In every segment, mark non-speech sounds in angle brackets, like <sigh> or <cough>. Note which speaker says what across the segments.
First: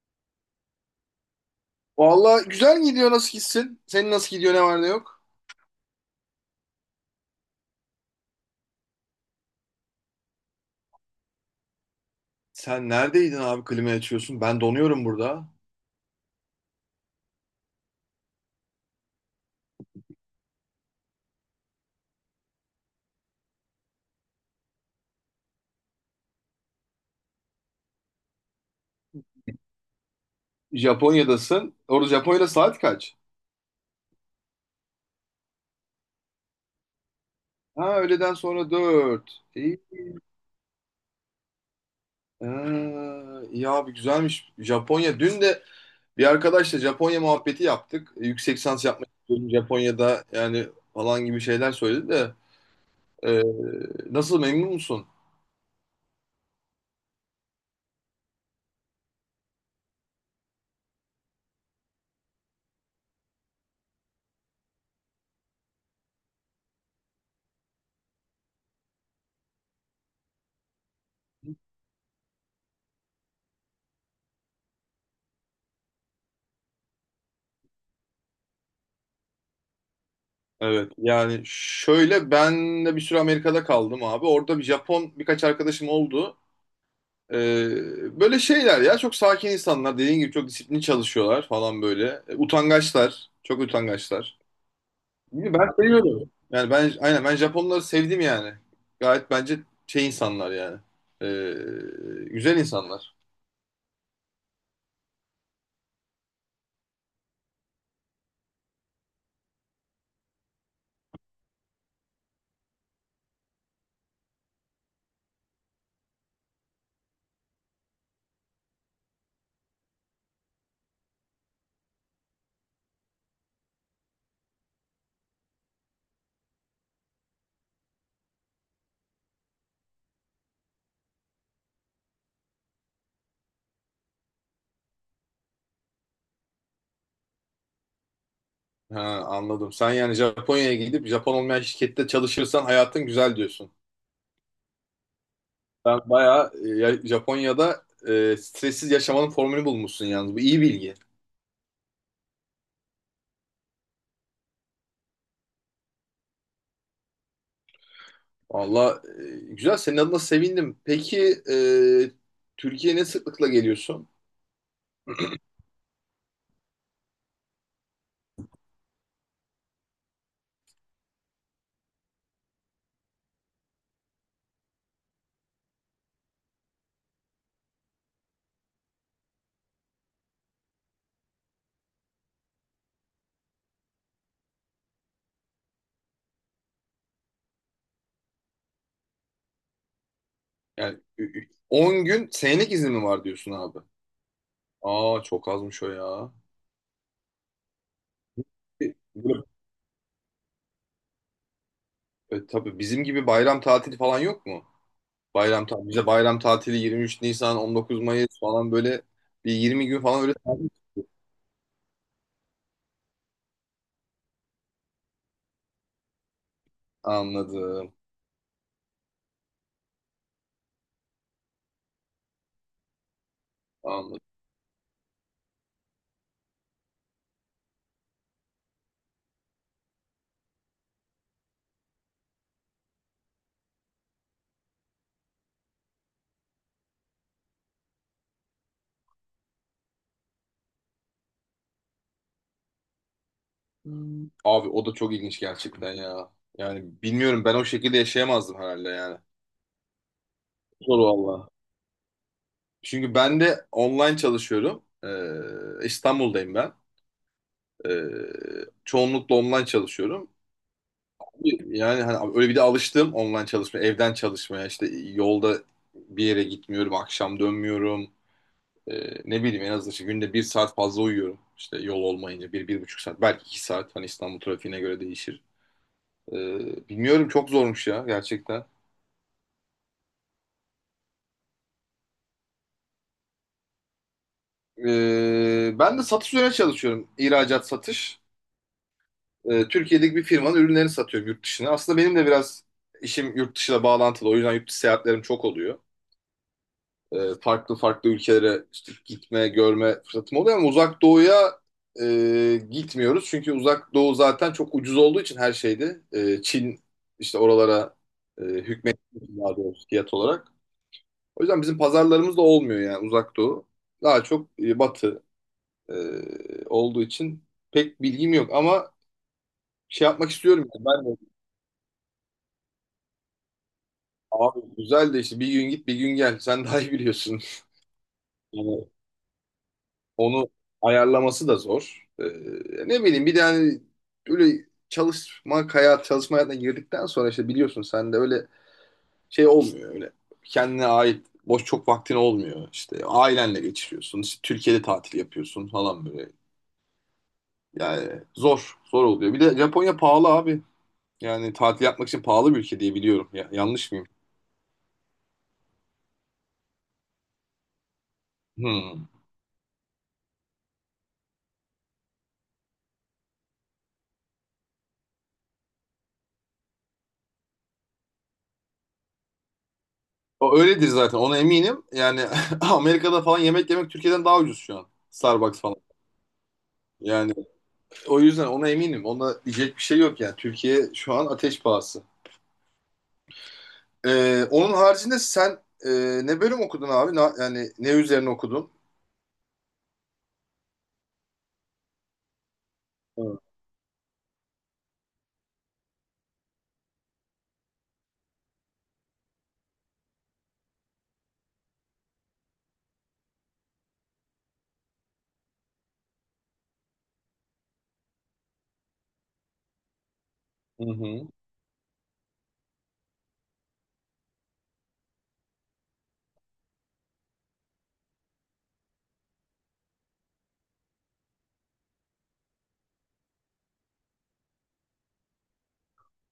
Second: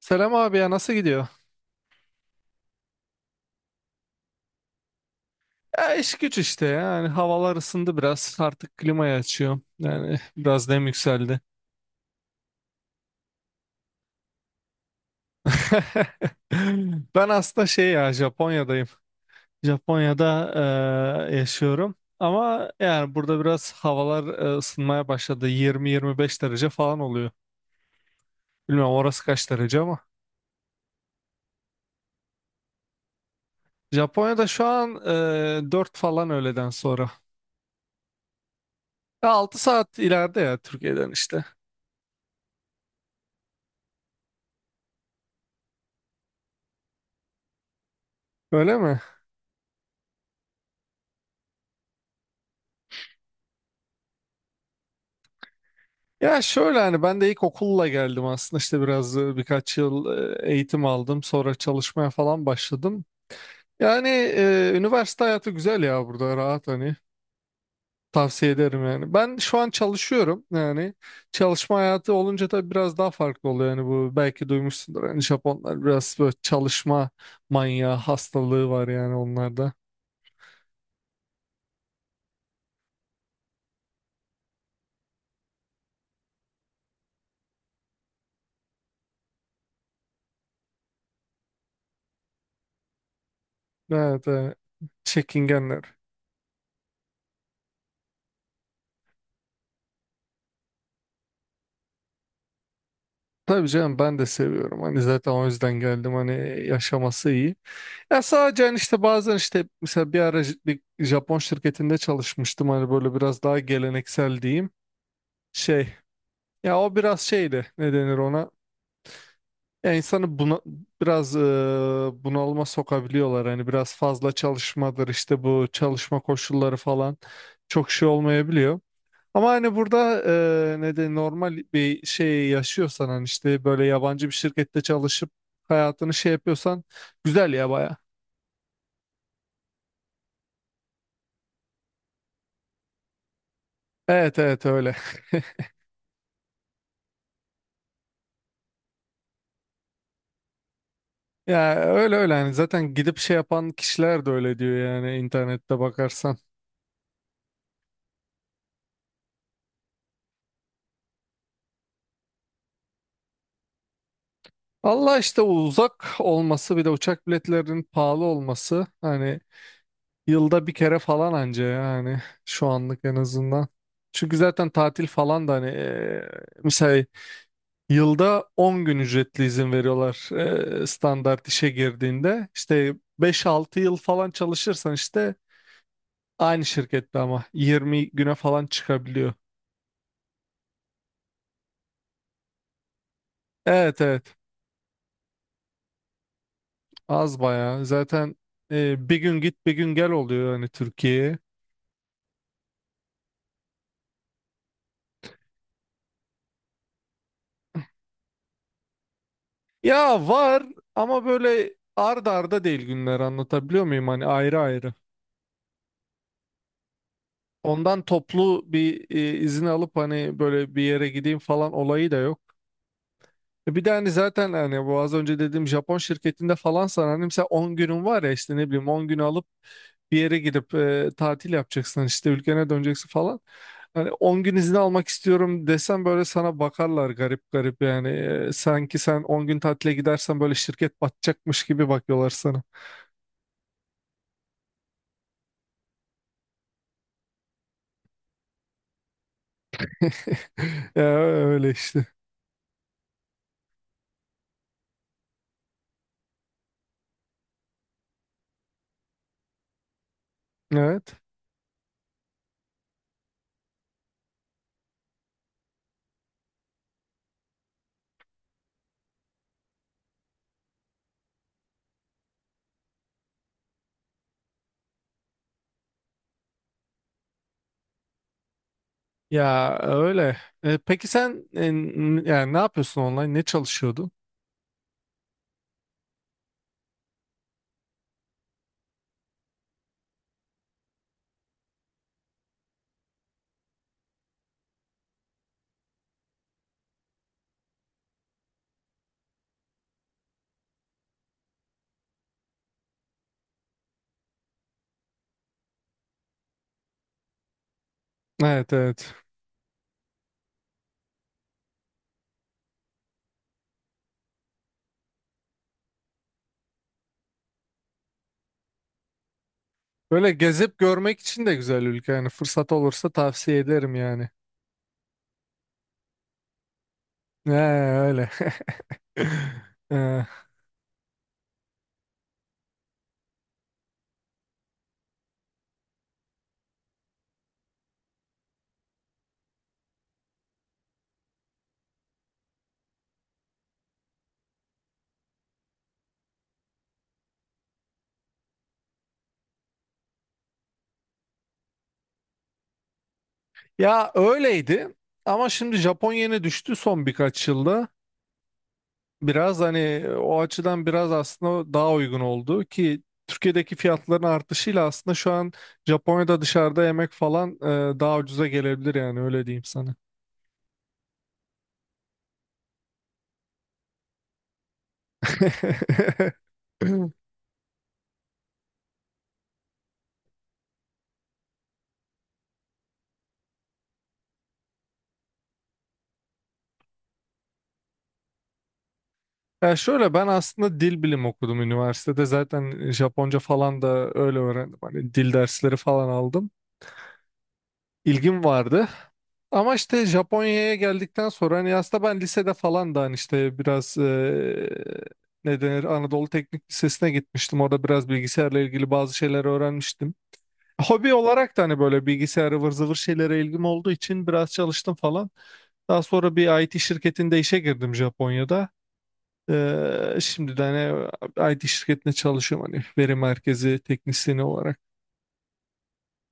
Speaker 1: Selam abi ya nasıl gidiyor?
Speaker 2: Valla güzel gidiyor nasıl gitsin? Senin nasıl gidiyor ne var ne yok?
Speaker 1: Ya iş güç işte ya. Yani havalar ısındı biraz artık klimayı açıyorum yani biraz nem yükseldi.
Speaker 2: Sen neredeydin abi klimayı açıyorsun? Ben donuyorum burada.
Speaker 1: <laughs> Ben aslında şey ya Japonya'dayım. Japonya'da yaşıyorum ama yani burada biraz havalar ısınmaya başladı 20-25 derece falan oluyor. Bilmiyorum orası kaç derece ama.
Speaker 2: Japonya'dasın. Orada Japonya'da saat kaç?
Speaker 1: Japonya'da şu an 4 falan öğleden sonra.
Speaker 2: Ha öğleden sonra
Speaker 1: Ya
Speaker 2: 4.
Speaker 1: 6
Speaker 2: İyi.
Speaker 1: saat ileride ya Türkiye'den işte.
Speaker 2: Ee, iyi abi güzelmiş. Japonya. Dün de bir arkadaşla Japonya muhabbeti yaptık. Yüksek
Speaker 1: Öyle
Speaker 2: lisans
Speaker 1: mi?
Speaker 2: yapmak istiyorum Japonya'da yani falan gibi şeyler söyledi de. Ee, Nasıl memnun musun?
Speaker 1: Ya şöyle hani ben de ilk okulla geldim aslında işte biraz birkaç yıl eğitim aldım sonra çalışmaya falan başladım. Yani üniversite hayatı güzel ya burada rahat hani. Tavsiye ederim yani. Ben şu an çalışıyorum yani. Çalışma hayatı olunca da biraz daha farklı oluyor yani bu belki duymuşsundur. Yani Japonlar biraz böyle çalışma manyağı hastalığı var yani onlarda.
Speaker 2: Evet yani şöyle ben de bir süre Amerika'da kaldım abi. Orada bir Japon birkaç arkadaşım oldu. Böyle şeyler ya çok sakin insanlar dediğin gibi çok disiplinli çalışıyorlar falan böyle. Utangaçlar. Çok
Speaker 1: Evet,
Speaker 2: utangaçlar.
Speaker 1: evet.
Speaker 2: İyi, ben
Speaker 1: Çekingenler.
Speaker 2: seviyorum. Yani ben aynen ben Japonları sevdim yani. Gayet bence şey insanlar yani. Güzel insanlar.
Speaker 1: Tabii canım ben de seviyorum. Hani zaten o yüzden geldim. Hani yaşaması iyi. Ya sadece hani işte bazen işte mesela bir ara bir Japon şirketinde çalışmıştım hani böyle biraz daha geleneksel diyeyim şey ya o biraz şeydi ne denir ona ya insanı buna biraz bunalıma sokabiliyorlar hani biraz fazla çalışmadır işte bu çalışma koşulları falan çok şey olmayabiliyor. Ama hani burada ne de normal bir şey yaşıyorsan hani işte böyle yabancı bir şirkette çalışıp hayatını şey yapıyorsan güzel ya baya.
Speaker 2: Ha, anladım. Sen yani Japonya'ya gidip Japon olmayan şirkette çalışırsan hayatın güzel diyorsun.
Speaker 1: Evet evet öyle. <laughs>
Speaker 2: Ben bayağı Japonya'da stressiz yaşamanın formülü bulmuşsun yalnız. Bu iyi bilgi.
Speaker 1: Ya öyle öyle yani zaten gidip şey yapan kişiler de öyle diyor yani internette bakarsan.
Speaker 2: Valla güzel senin adına sevindim. Peki Türkiye'ye ne sıklıkla geliyorsun?
Speaker 1: Allah işte uzak olması bir de uçak biletlerinin pahalı olması hani yılda bir kere falan anca yani şu anlık en azından. Çünkü zaten tatil falan da hani mesela yılda 10 gün ücretli izin veriyorlar, standart işe girdiğinde. İşte 5-6 yıl falan çalışırsan işte aynı şirkette ama 20 güne falan çıkabiliyor.
Speaker 2: Yani 10 gün senelik izin mi var diyorsun abi?
Speaker 1: Evet evet.
Speaker 2: Aa çok azmış o ya.
Speaker 1: Az bayağı. Zaten
Speaker 2: E,
Speaker 1: bir gün
Speaker 2: Böyle,
Speaker 1: git bir gün gel oluyor hani Türkiye'ye.
Speaker 2: tabii bizim gibi bayram tatili falan yok mu? Bayram tatili, bize bayram tatili 23 Nisan, 19 Mayıs falan böyle bir 20 gün falan
Speaker 1: Ya
Speaker 2: öyle
Speaker 1: var
Speaker 2: tatil.
Speaker 1: ama böyle arda arda değil günler, anlatabiliyor muyum? Hani ayrı ayrı.
Speaker 2: Anladım,
Speaker 1: Ondan toplu bir izin alıp hani böyle bir yere gideyim falan olayı da yok. E, bir de hani
Speaker 2: anladım.
Speaker 1: zaten hani bu az önce dediğim Japon şirketinde falan sana hani mesela 10 günün var ya işte ne bileyim 10 günü alıp bir yere gidip tatil yapacaksın hani işte ülkene döneceksin falan. Hani 10 gün izin almak istiyorum desem böyle sana bakarlar garip garip yani. E, sanki sen 10 gün tatile gidersen böyle şirket batacakmış gibi bakıyorlar sana.
Speaker 2: Abi o da çok ilginç gerçekten ya. Yani bilmiyorum ben o şekilde yaşayamazdım herhalde yani.
Speaker 1: <laughs>
Speaker 2: Zor
Speaker 1: Ya
Speaker 2: valla.
Speaker 1: öyle işte.
Speaker 2: Çünkü ben de online çalışıyorum. İstanbul'dayım ben. Çoğunlukla online çalışıyorum.
Speaker 1: Evet.
Speaker 2: Yani hani öyle bir de alıştım online çalışmaya, evden çalışmaya. İşte yolda bir yere gitmiyorum, akşam dönmüyorum. Ne bileyim en azından işte günde bir saat fazla uyuyorum. İşte yol olmayınca bir, 1,5 saat, belki 2 saat. Hani İstanbul trafiğine göre değişir. Bilmiyorum çok zormuş ya gerçekten.
Speaker 1: Ya öyle. E, peki sen yani ne yapıyorsun online? Ne çalışıyordun?
Speaker 2: Ben de satış üzerine çalışıyorum. İhracat satış. Türkiye'deki bir firmanın ürünlerini satıyorum yurt dışına. Aslında benim de biraz işim yurt dışıyla bağlantılı. O yüzden yurt dışı seyahatlerim çok oluyor. Farklı farklı ülkelere işte gitme, görme fırsatım oluyor ama uzak doğuya gitmiyoruz. Çünkü uzak doğu zaten çok ucuz olduğu için her şeydi. Çin işte oralara
Speaker 1: Evet
Speaker 2: hükmet
Speaker 1: evet.
Speaker 2: daha doğrusu fiyat olarak. O yüzden bizim pazarlarımız da olmuyor yani uzak doğu. Daha çok batı e, olduğu için pek bilgim yok ama şey yapmak
Speaker 1: Böyle
Speaker 2: istiyorum
Speaker 1: gezip
Speaker 2: yani.
Speaker 1: görmek için de güzel ülke yani fırsat olursa tavsiye ederim yani.
Speaker 2: Abi güzel de işte bir gün git bir gün gel. Sen daha iyi biliyorsun.
Speaker 1: He, öyle.
Speaker 2: Yani
Speaker 1: <laughs> Ee,
Speaker 2: onu ayarlaması da zor. Ne bileyim bir de hani böyle çalışma hayatına girdikten sonra işte biliyorsun sen de öyle şey olmuyor öyle. Kendine ait boş çok vaktin olmuyor. İşte ailenle geçiriyorsun. İşte Türkiye'de tatil yapıyorsun falan böyle. Yani zor, zor oluyor. Bir de Japonya pahalı abi. Yani tatil yapmak için pahalı bir ülke diye biliyorum. Ya, yanlış mıyım?
Speaker 1: Ya öyleydi ama şimdi Japonya'ya düştü son birkaç yılda.
Speaker 2: Hmm.
Speaker 1: Biraz hani o açıdan biraz aslında daha uygun oldu ki Türkiye'deki fiyatların artışıyla aslında şu an Japonya'da dışarıda yemek falan daha ucuza gelebilir yani öyle diyeyim sana.
Speaker 2: O öyledir zaten ona eminim. Yani <laughs> Amerika'da falan yemek yemek Türkiye'den daha ucuz şu an. Starbucks falan.
Speaker 1: <laughs>
Speaker 2: Yani o yüzden ona eminim. Ona diyecek bir şey yok yani. Türkiye şu an ateş pahası. Onun haricinde sen e, ne bölüm okudun abi? Yani ne üzerine okudun?
Speaker 1: Ya şöyle ben aslında dil bilimi okudum üniversitede. Zaten Japonca
Speaker 2: Hı
Speaker 1: falan da öyle öğrendim. Hani dil dersleri falan aldım. İlgim vardı. Ama işte Japonya'ya geldikten sonra hani aslında ben lisede falan da hani işte biraz ne denir Anadolu Teknik Lisesi'ne gitmiştim. Orada biraz bilgisayarla ilgili bazı şeyler öğrenmiştim. Hobi
Speaker 2: hı.
Speaker 1: olarak da hani böyle bilgisayar ıvır zıvır şeylere ilgim olduğu için biraz çalıştım falan. Daha sonra bir IT şirketinde işe girdim Japonya'da. Şimdi de hani IT şirketinde çalışıyorum hani veri merkezi teknisyeni olarak.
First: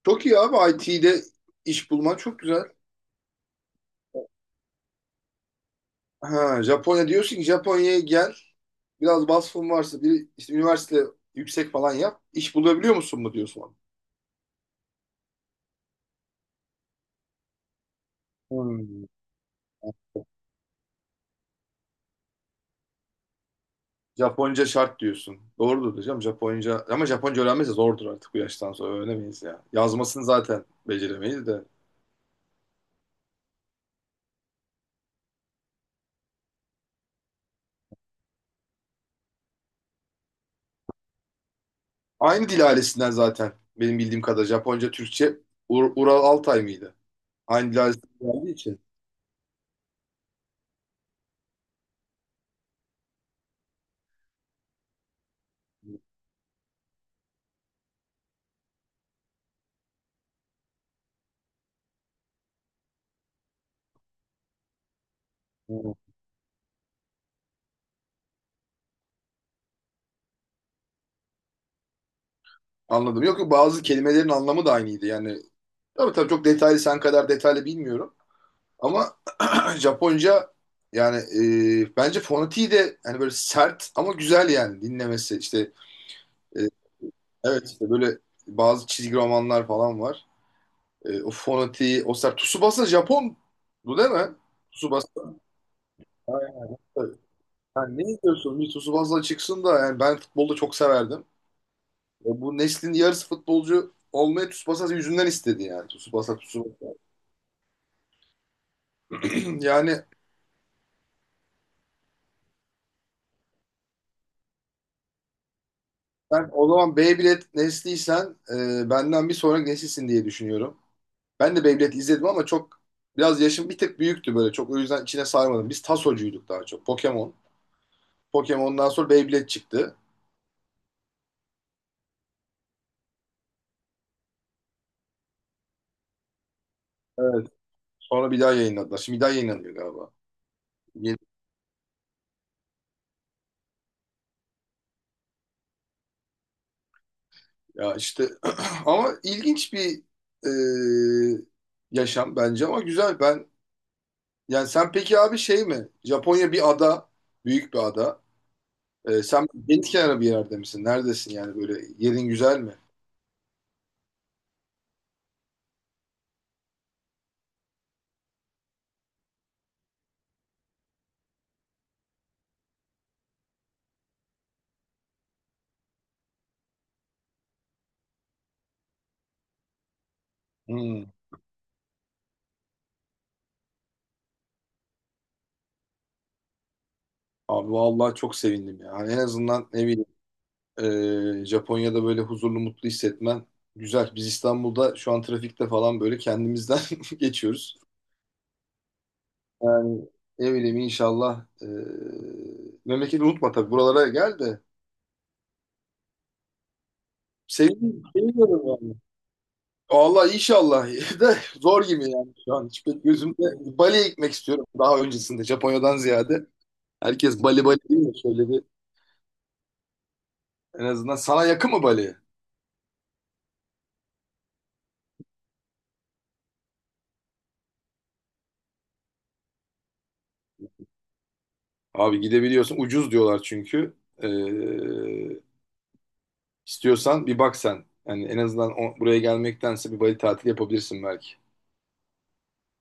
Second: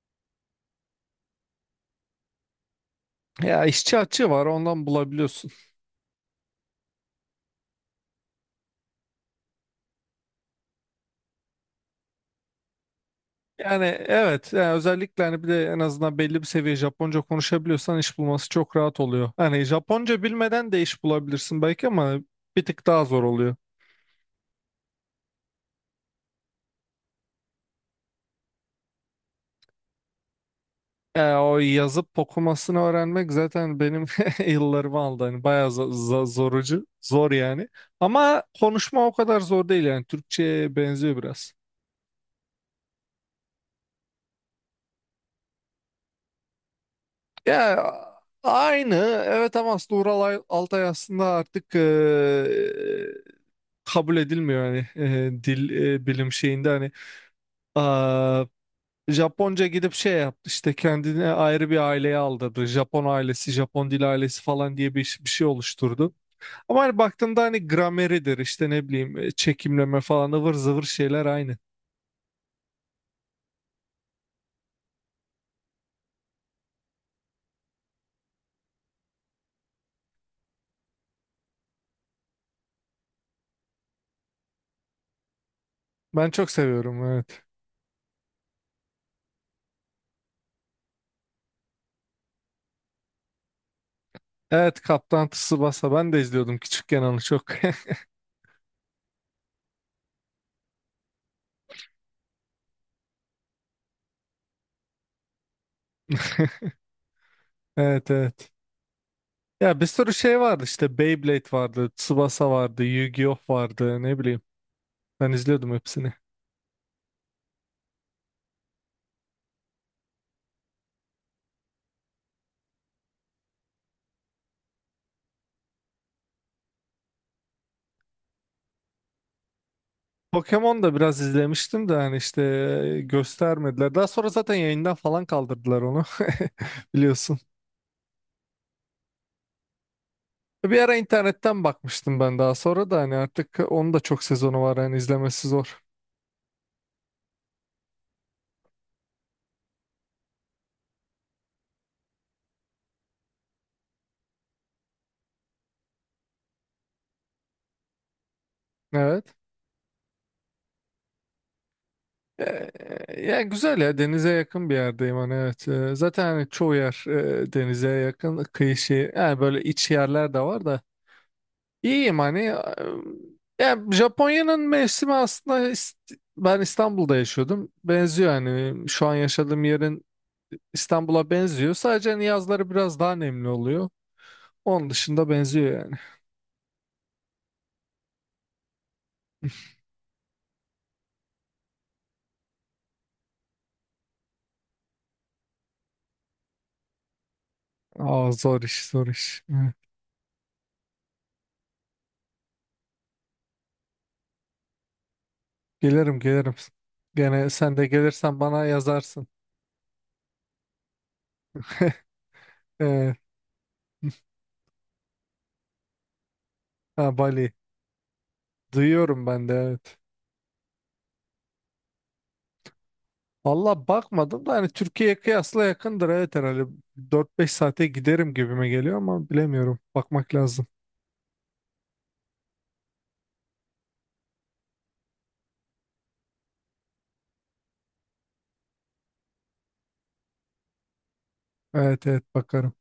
Speaker 2: Çok iyi abi IT'de iş bulman çok güzel.
Speaker 1: Ya işçi açığı var ondan bulabiliyorsun.
Speaker 2: Ha, Japonya diyorsun ki Japonya'ya gel. Biraz vasfın varsa bir işte üniversite yüksek falan yap. İş bulabiliyor musun mu diyorsun?
Speaker 1: Yani evet yani özellikle hani bir de en azından belli bir seviye Japonca konuşabiliyorsan iş bulması çok rahat oluyor. Hani Japonca bilmeden de iş bulabilirsin belki ama bir tık daha zor oluyor.
Speaker 2: Japonca şart diyorsun. Doğrudur hocam Japonca. Ama Japonca öğrenmesi zordur artık bu yaştan sonra. Öğrenemeyiz ya. Yazmasını zaten
Speaker 1: Ya
Speaker 2: beceremeyiz
Speaker 1: o
Speaker 2: de.
Speaker 1: yazıp okumasını öğrenmek zaten benim <laughs> yıllarımı aldı. Hani bayağı zorucu, zor yani. Ama konuşma o kadar zor değil yani. Türkçe'ye benziyor biraz.
Speaker 2: Aynı dil ailesinden zaten. Benim bildiğim kadar Japonca, Türkçe Ural Altay mıydı? Aynı dil
Speaker 1: Ya
Speaker 2: ailesinden geldiği için.
Speaker 1: aynı, evet, ama aslında Ural Altay aslında artık kabul edilmiyor hani dil bilim şeyinde hani aa, Japonca gidip şey yaptı işte kendine ayrı bir aileye aldırdı. Japon ailesi, Japon dil ailesi falan diye bir şey
Speaker 2: Hı.
Speaker 1: oluşturdu. Ama hani baktığımda hani grameridir işte ne bileyim çekimleme falan ıvır zıvır şeyler aynı.
Speaker 2: Anladım. Yok yok bazı kelimelerin anlamı da aynıydı. Yani tabii tabii çok detaylı sen kadar detaylı bilmiyorum. Ama <clears throat> Japonca yani bence fonetiği de hani böyle sert ama güzel yani dinlemesi işte
Speaker 1: Ben çok seviyorum evet.
Speaker 2: evet işte böyle bazı çizgi romanlar falan var. O fonetiği, o ser. Tsubasa Japon bu değil mi?
Speaker 1: Evet, Kaptan
Speaker 2: Tsubasa.
Speaker 1: Tsubasa ben de izliyordum
Speaker 2: Aynen.
Speaker 1: küçükken
Speaker 2: Öyle.
Speaker 1: onu çok.
Speaker 2: Yani
Speaker 1: <laughs>
Speaker 2: ne diyorsun? Bir Tsubasa çıksın da yani ben futbolda çok severdim. Bu neslin yarısı futbolcu olmayı Tsubasa yüzünden istedi yani. Tsubasa, Tsubasa.
Speaker 1: Evet evet.
Speaker 2: <clears throat>
Speaker 1: Ya bir
Speaker 2: Yani
Speaker 1: sürü şey vardı, işte Beyblade vardı, Tsubasa vardı, Yu-Gi-Oh vardı, ne bileyim. Ben izliyordum hepsini.
Speaker 2: ben o zaman Beyblade nesliysen benden bir sonraki nesilsin diye düşünüyorum. Ben de Beyblade izledim ama çok biraz yaşım bir tık büyüktü böyle. Çok o yüzden içine sarmadım. Biz Tasocuyduk daha çok. Pokemon. Pokemon'dan sonra Beyblade çıktı.
Speaker 1: Pokemon da biraz izlemiştim de hani işte göstermediler. Daha sonra zaten yayından falan kaldırdılar onu, <laughs> biliyorsun.
Speaker 2: Evet. Sonra bir daha yayınladılar. Şimdi bir daha yayınlanıyor galiba.
Speaker 1: Bir ara
Speaker 2: Yeni-
Speaker 1: internetten bakmıştım ben daha sonra da hani artık onun da çok sezonu var hani izlemesi zor.
Speaker 2: Ya işte <clears throat> ama ilginç bir e, yaşam bence ama güzel ben yani sen peki abi şey mi? Japonya bir ada, büyük bir ada.
Speaker 1: Evet.
Speaker 2: Sen deniz kenarı bir yerde misin? Neredesin yani böyle yerin güzel mi?
Speaker 1: Ya güzel, ya denize yakın bir yerdeyim hani, evet. Zaten hani çoğu yer denize yakın kıyı şey yani, böyle iç yerler de var da. İyiyim hani ya, yani Japonya'nın mevsimi aslında ben İstanbul'da yaşıyordum. Benziyor hani şu an yaşadığım yerin
Speaker 2: Hmm.
Speaker 1: İstanbul'a benziyor. Sadece hani yazları biraz daha nemli oluyor. Onun dışında benziyor yani.
Speaker 2: Abi vallahi çok sevindim ya. Hani en azından ne bileyim Japonya'da böyle huzurlu mutlu hissetmen güzel. Biz İstanbul'da şu an trafikte falan böyle kendimizden <laughs> geçiyoruz.
Speaker 1: Aa, zor iş, zor iş. Hı.
Speaker 2: Yani ne bileyim inşallah. Memleketi unutma tabii. Buralara gel de.
Speaker 1: Gelirim, gelirim. Gene sen de gelirsen bana
Speaker 2: Seviyorum yani.
Speaker 1: yazarsın.
Speaker 2: Allah inşallah <laughs> de zor gibi
Speaker 1: <laughs>
Speaker 2: yani şu an. Hiç pek
Speaker 1: Evet.
Speaker 2: gözümde Bali'ye gitmek istiyorum daha öncesinde Japonya'dan ziyade.
Speaker 1: Ha,
Speaker 2: Herkes
Speaker 1: Bali.
Speaker 2: Bali Bali değil mi? Şöyle bir
Speaker 1: Duyuyorum ben de, evet.
Speaker 2: en azından sana yakın mı Bali?
Speaker 1: Valla bakmadım da hani Türkiye'ye kıyasla yakındır evet herhalde. 4-5 saate giderim gibime geliyor ama bilemiyorum. Bakmak lazım.
Speaker 2: Abi gidebiliyorsun. Ucuz diyorlar çünkü. Ee, istiyorsan bir bak sen. Yani en azından buraya gelmektense bir Bali tatili yapabilirsin belki.
Speaker 1: Evet evet bakarım.